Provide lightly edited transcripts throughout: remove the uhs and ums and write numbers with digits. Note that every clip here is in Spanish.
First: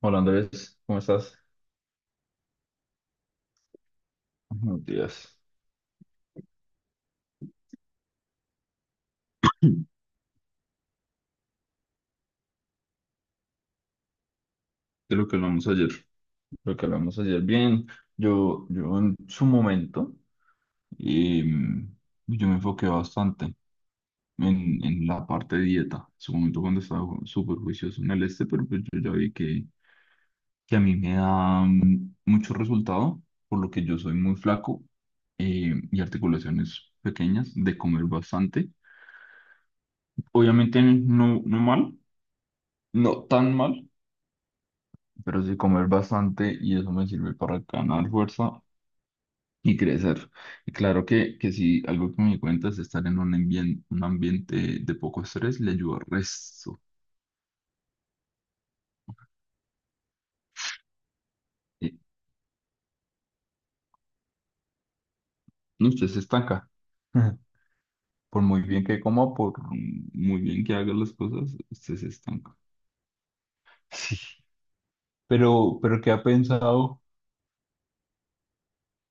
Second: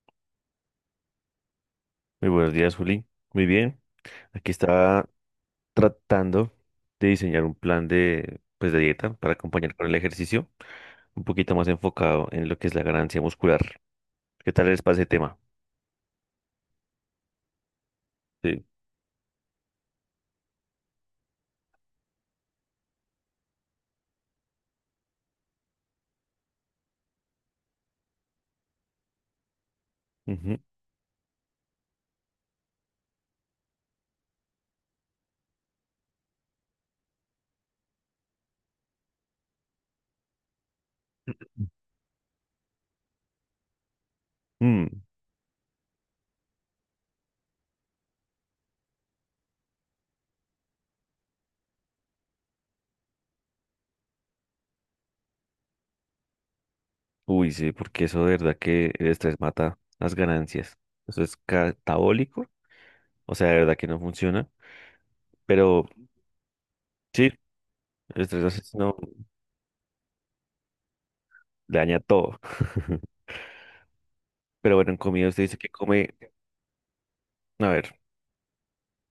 Hola Andrés, ¿cómo estás? Muy buenos días, Juli. Muy bien. Aquí Buenos estaba días. tratando de diseñar un plan de, pues, de dieta para acompañar con el ejercicio, un poquito más enfocado en lo que es la ganancia muscular. ¿Qué tal les pasa ese De lo que tema? hablamos ayer. Lo que hablamos ayer. Bien, Sí. yo en su momento, em, yo me enfoqué bastante en la parte de dieta. En su momento cuando estaba súper juicioso en el este, pero pues yo ya vi que, Ujú. que a mí me da mucho resultado, por lo que yo soy muy flaco, y articulaciones pequeñas, de comer bastante. Obviamente no, no mal, no tan mal, Mm. pero sí comer bastante y eso me sirve para ganar fuerza y crecer. Y claro que sí, algo que me di cuenta es estar en un un ambiente de poco estrés le ayuda al resto. Uy, sí, porque eso de verdad que el estrés mata las ganancias. Eso es Eh, catabólico. O sea, de verdad que no funciona. Pero no, usted se estanca. sí, el Por estrés muy bien asesino que coma, por muy bien que haga las cosas, le usted daña se todo. estanca. Sí. Pero bueno, en comida usted dice que Pero ¿qué come, ha pensado? a ver,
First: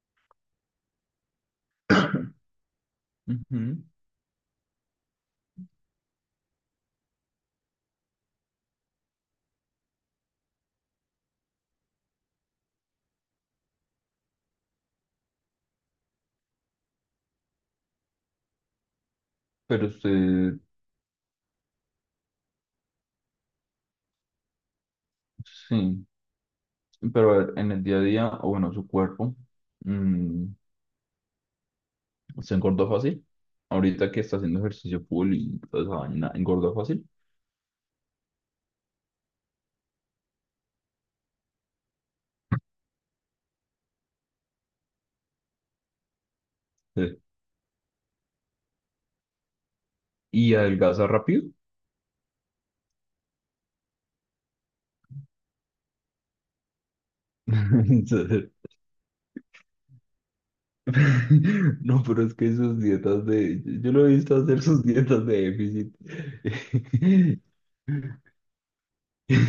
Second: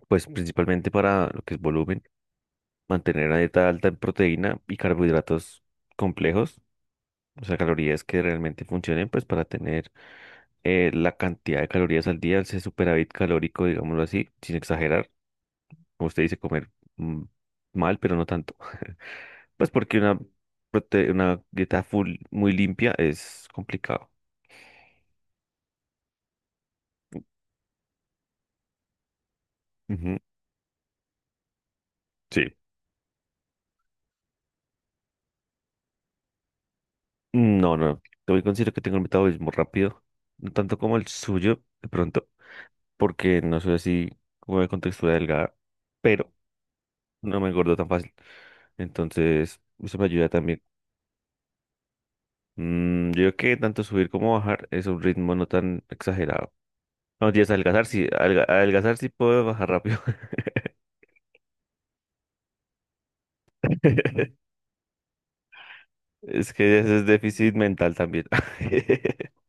pues principalmente para lo que es volumen. Mantener una dieta Ujú. alta en proteína y carbohidratos complejos, o sea, calorías que realmente funcionen, pues para tener la cantidad de calorías al día, ese superávit calórico, digámoslo así, sin exagerar, como usted dice, comer mm, mal, pero no tanto. Pues Pero porque una, usted, prote- una dieta full muy limpia es complicado. sí, pero a ver, en el día a día, o bueno, su cuerpo. Ujú, mm, ¿Se sí. engordó fácil? Ahorita que está haciendo ejercicio full y toda esa vaina, ¿engordó fácil? No, no, yo considero que tengo un metabolismo rápido, no tanto como el suyo, de pronto, porque no soy así como de contextura delgada, pero Sí. no me engordo tan fácil. Entonces, eso me ayuda ¿Y también. adelgaza rápido? Yo creo que tanto subir como bajar es un ritmo no tan exagerado. No, tienes adelgazar, sí, adelga- Entonces, adelgazar sí puedo bajar rápido. no, pero es que sus dietas de, yo lo he visto hacer sus dietas de déficit. Es que eso es déficit mental también.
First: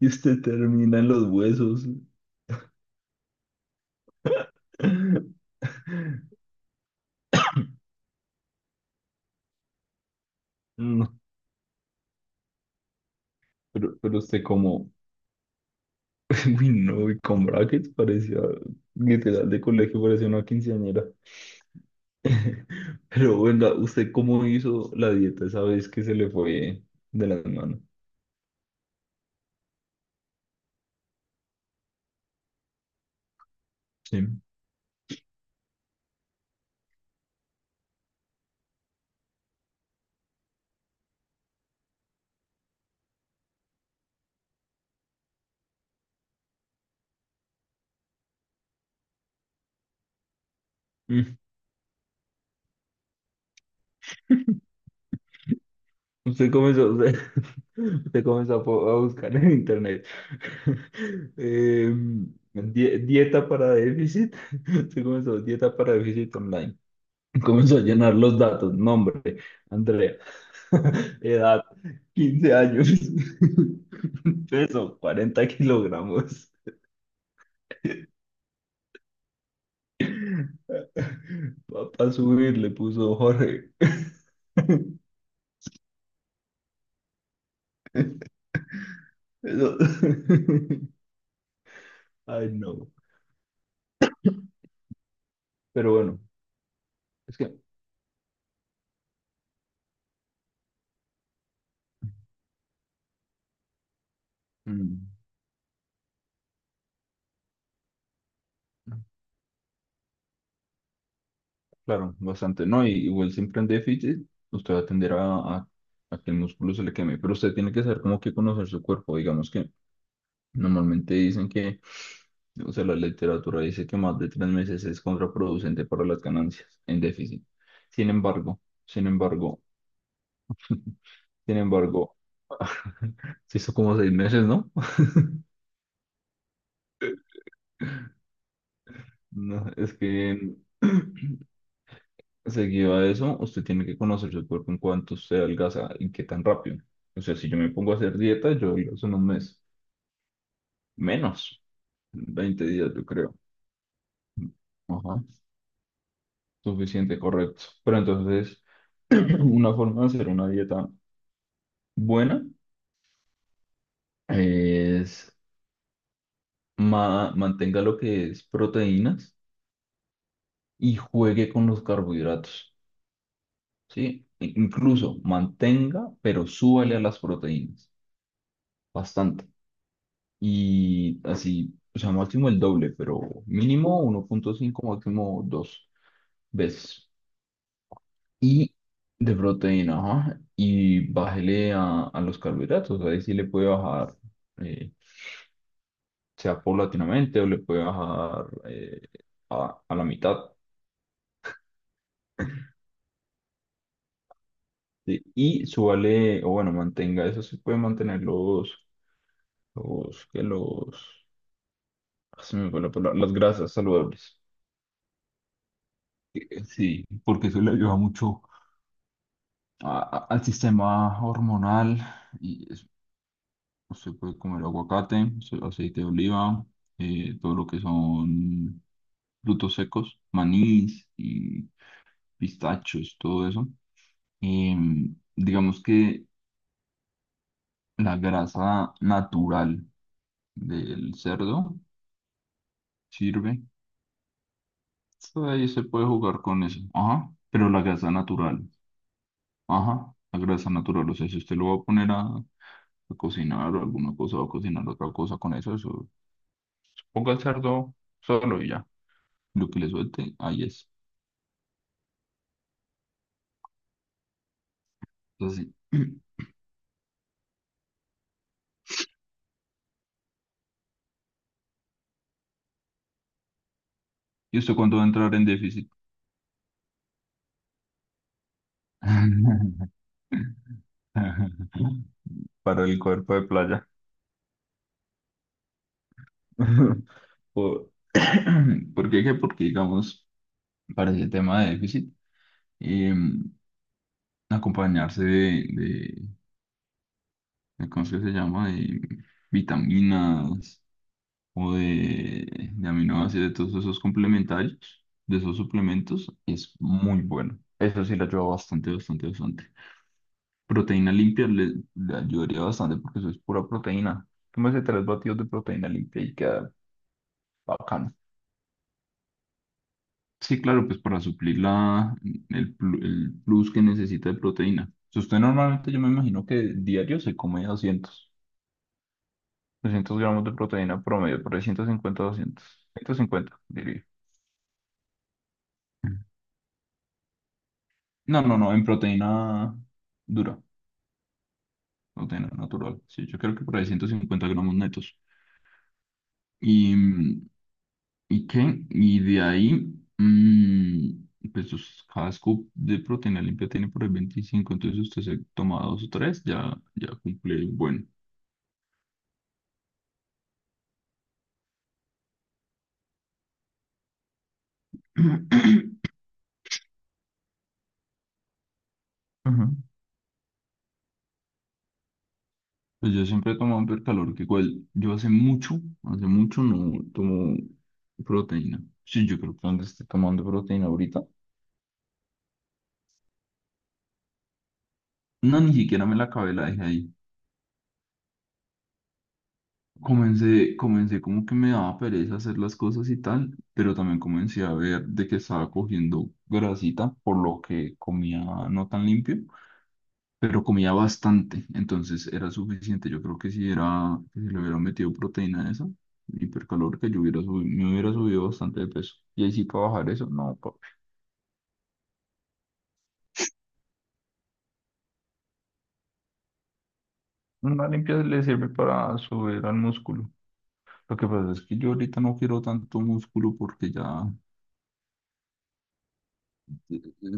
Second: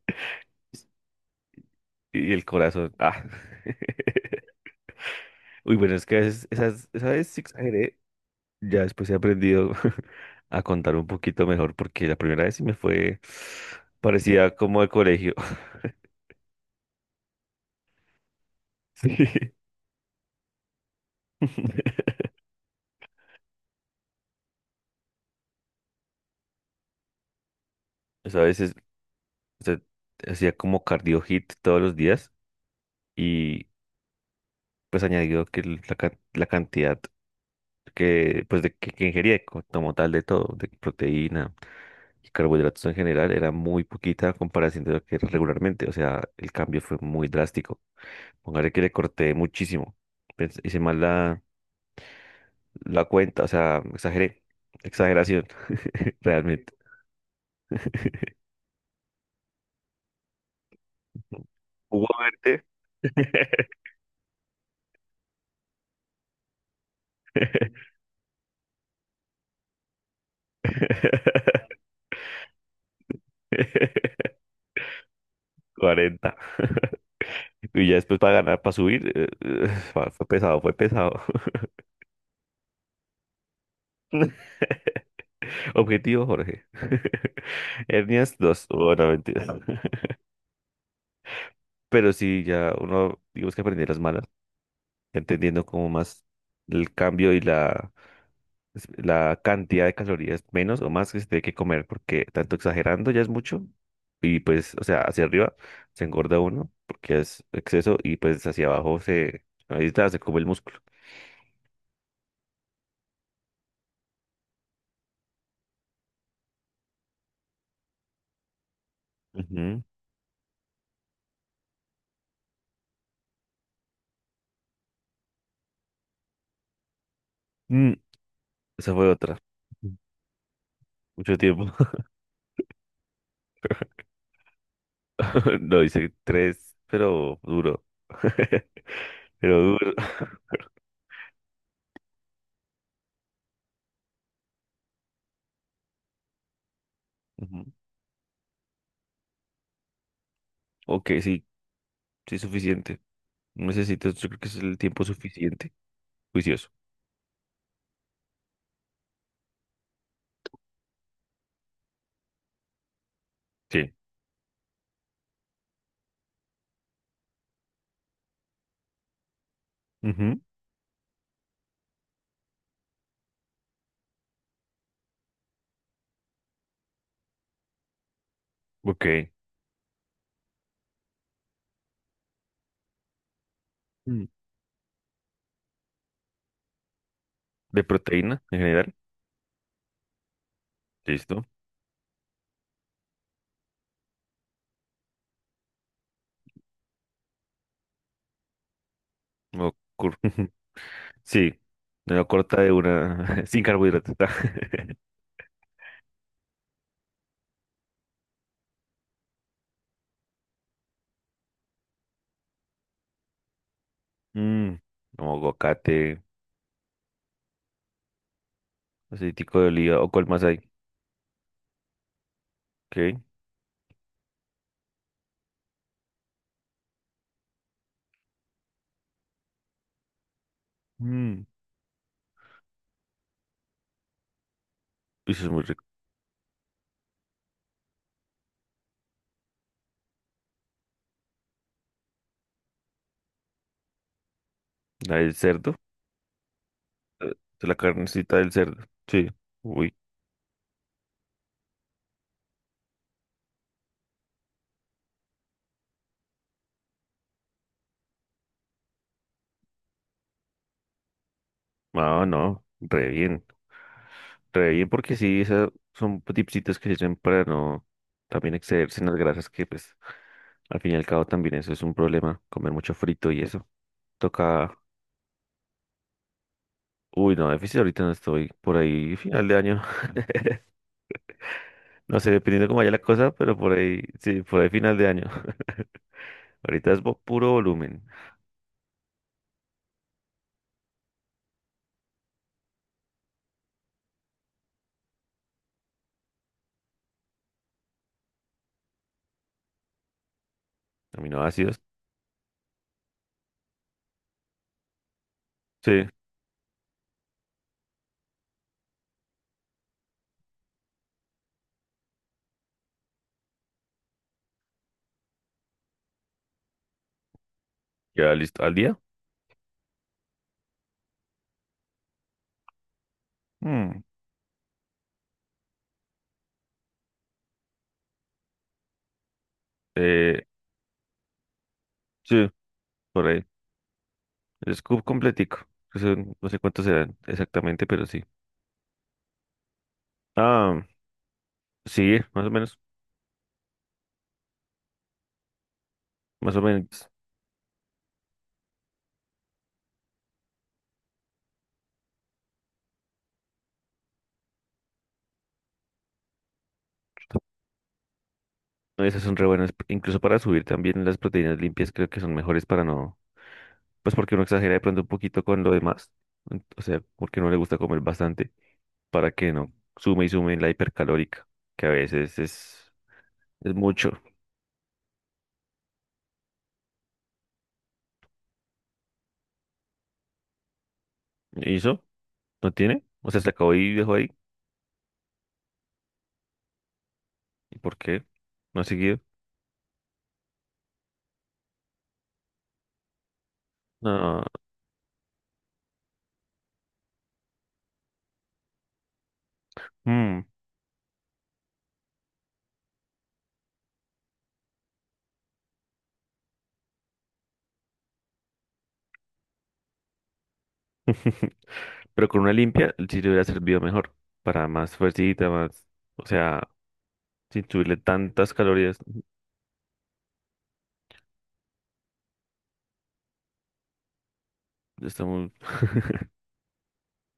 Y usted termina en los huesos. Y el corazón. Ah. Uy, bueno, es que a veces, esas, esa vez sí exageré. Ya después he aprendido a contar un No, poquito mejor porque la primera vez sí me fue, pero usted parecía como de como, colegio. uy, no, y con brackets parecía, literal Sí. de colegio, parecía una quinceañera. Pero bueno, ¿usted cómo hizo la dieta esa vez que se le fue de las manos? O sea, a veces usted hacía como cardio hit todos los días y Sí. pues añadido que la cantidad que pues de que ingería como tal de todo, de proteína y carbohidratos en general era muy poquita a comparación de lo que era regularmente, o sea, el cambio fue muy drástico. Póngale que le corté muchísimo. Hice mal Mm, la cuenta, o sea, exageré. Exageración, usted realmente. comenzó, usted comenzó a buscar en internet, eh, Hugo Verte. Dieta para déficit. Usted comenzó dieta para déficit online. Comenzó a llenar los datos, nombre, Andrea, edad, 15 años, peso, 40 40. kilogramos. Y ya después para ganar, para subir, fue pesado, fue pesado. Papá subir, le puso Jorge. Objetivo, Jorge. Hernias, dos, bueno, mentira. Eso, Pero sí, ay, ya no. uno, digamos que aprendí las malas, entendiendo como Pero bueno, más el cambio es y que, la cantidad de calorías menos o más que se tiene que comer, porque tanto exagerando ya es mucho. Y pues, o sea, mm, hacia arriba se engorda uno porque es exceso y pues hacia abajo se, ahí está, se come el músculo. claro, bastante, ¿no? Y igual siempre en déficit, usted va a tender a que el músculo se le queme, pero usted tiene que saber cómo que conocer su cuerpo. Digamos que Ujú. normalmente dicen que, o sea, la literatura dice que más de 3 meses es contraproducente para las ganancias en déficit. Mm, Sin embargo, Esa sin fue otra. embargo, Mucho Sin tiempo. embargo, se hizo como 6 meses, ¿no? No, hice tres, pero duro. Pero No, duro. es que seguido a eso, usted tiene que conocer su cuerpo en cuanto usted adelgaza y qué tan rápido. O sea, si yo Ujú. me pongo a hacer dieta, yo adelgazo en un mes, Ok, sí, menos, sí, 20 días, suficiente. yo creo. No necesitas, yo creo que es el tiempo Ajá, suficiente. Juicioso. suficiente, correcto. Pero entonces, una forma de hacer una dieta buena Sí. es mantenga lo que es proteínas Ujú. y juegue con los carbohidratos. ¿Sí? Incluso mantenga, pero súbale a las proteínas, Ok. bastante. Y así, o sea, máximo el doble, pero mínimo uno Mm. punto cinco máximo 2 veces. De proteína en Y general. de proteína, ajá, y Listo. bájele a los carbohidratos, ahí sí le puede bajar, eh, sea paulatinamente o le puede bajar, No a la cur- mitad. sí. Me lo corta de una. Sin carbohidratos. ¿Sí? Y súbale, o bueno, mantenga, eso se puede mantener los, que los, se me fue la palabra, las grasas saludables. Mm, Como aguacate, Sí, porque eso le ayuda mucho aceitico de a- oliva o cuál más al hay. sistema hormonal y es- Ok. usted puede comer aguacate, aceite de oliva, todo lo que son frutos secos, manís Mm. y pistachos, todo eso. Eso es muy Digamos rico. que la grasa natural del cerdo sirve. El Ahí cerdo. se puede jugar con eso. Ajá, eh, de pero la la grasa carnecita del natural. cerdo. Sí. Uy, Ajá, la grasa natural. O sea, si usted lo va a poner a cocinar o alguna cosa, va a cocinar otra cosa con eso, eso. Ponga el cerdo solo y ya. Lo que le suelte, ahí es. ah, no, re bien, porque sí, Es esas así. son tipsitos que se echan para no también excederse en las grasas, que pues al fin y al cabo también eso es un problema, comer mucho frito y eso. ¿Y usted Toca, cuándo va a entrar en déficit? uy, no, déficit ahorita no estoy, por ahí final de año. No sé, dependiendo cómo Para vaya la el cosa, cuerpo de pero por playa. ahí, sí, por ahí final de año. Ahorita es puro Por- volumen, ¿Por qué? Que Porque, digamos, para ese tema de déficit, em, acompañarse de, ¿cómo es que se llama? De vitaminas, o aminoácidos. de aminoácidos, de todos esos complementarios, de esos Sí, suplementos, es muy bueno. Eso sí le ayuda bastante, bastante, bastante. Proteína limpia le ayudaría bastante porque eso es pura proteína. Tómese tres batidos de proteína limpia y queda bacano. ya listo, al día. Sí, claro, pues para suplir el plus que Mm, necesita de proteína. Si usted normalmente, yo me imagino que diario se come doscientos eh, gramos de proteína promedio, por ahí 150, sí. 200, ciento Por ahí. cincuenta diría. El scoop completico. Que No sé cuántos serán exactamente, pero sí. No, no, no, en proteína dura, Ah, sí, más proteína o menos. natural. Sí, yo creo que por ahí 150 gramos netos. Más o ¿Y, menos. y qué? Y de ahí, pues sus, cada scoop de proteína limpia tiene por ahí 25, entonces usted se toma dos o tres, ya, ya cumple el buen. Esas son re buenas. Incluso para subir también las proteínas limpias creo que son mejores para no... Pues porque uno exagera de pronto un poquito con lo demás. O sea, porque no le gusta comer bastante para que Ajá. no sume y sume en la hipercalórica, que a veces es, Pues yo siempre he es tomado mucho. hipercalórico, igual yo hace mucho no tomo proteína. Sí, yo creo que donde esté tomando proteína ahorita. ¿Y eso? ¿No tiene? O sea, se acabó y dejó ahí. No, ni siquiera me la acabé, la dejé ahí. ¿Y por qué? ¿No ha seguido? Comencé, como que me daba pereza hacer las cosas y tal, pero también No. comencé a ver de que estaba cogiendo grasita, por lo que comía no tan limpio, Mm. pero comía bastante, entonces era suficiente. Yo creo que si era, que si le hubiera metido proteína a esa hipercalórica, yo me hubiera subido bastante de peso. Y ahí sí para bajar eso, no, papi. Pero con una limpia sí le hubiera servido mejor. Para más fuercita, más. O sea, sin Una subirle limpia le tantas sirve calorías. para subir al músculo. Lo que pasa es que yo ahorita no quiero tanto músculo porque ya, Está muy-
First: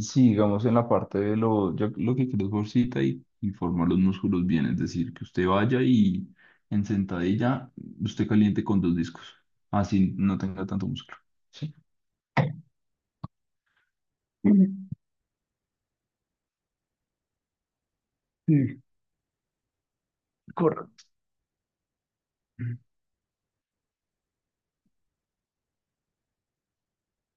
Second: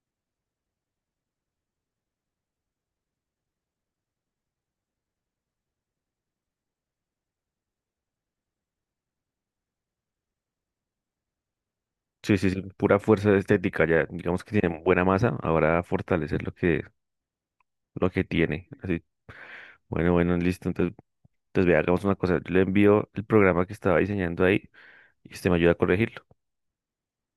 sí, digamos en la parte de lo, yo lo que quiero es bolsita y formar los músculos bien, es decir, que usted vaya y en sentadilla usted caliente con dos discos, así no tenga tanto músculo. Sí, Sí, sí, sí, pura fuerza estética. Ya, digamos que tiene mm, buena masa. Ahora fortalecer lo que tiene. mm, Así. Bueno, bueno, listo. Entonces, correcto. entonces vea, hagamos una cosa. Yo le envío el programa que estaba diseñando ahí y usted me ayuda a corregirlo.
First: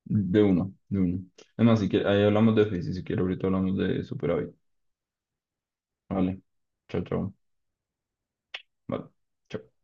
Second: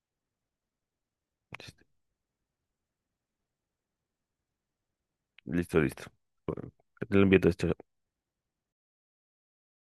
De uno, de uno. Además, si quiere, ahí hablamos de física, si quiere ahorita hablamos de superávit. Listo, listo. Listo. Vale, Bueno, chao, le chao. envío todo esto. Vale. Chao.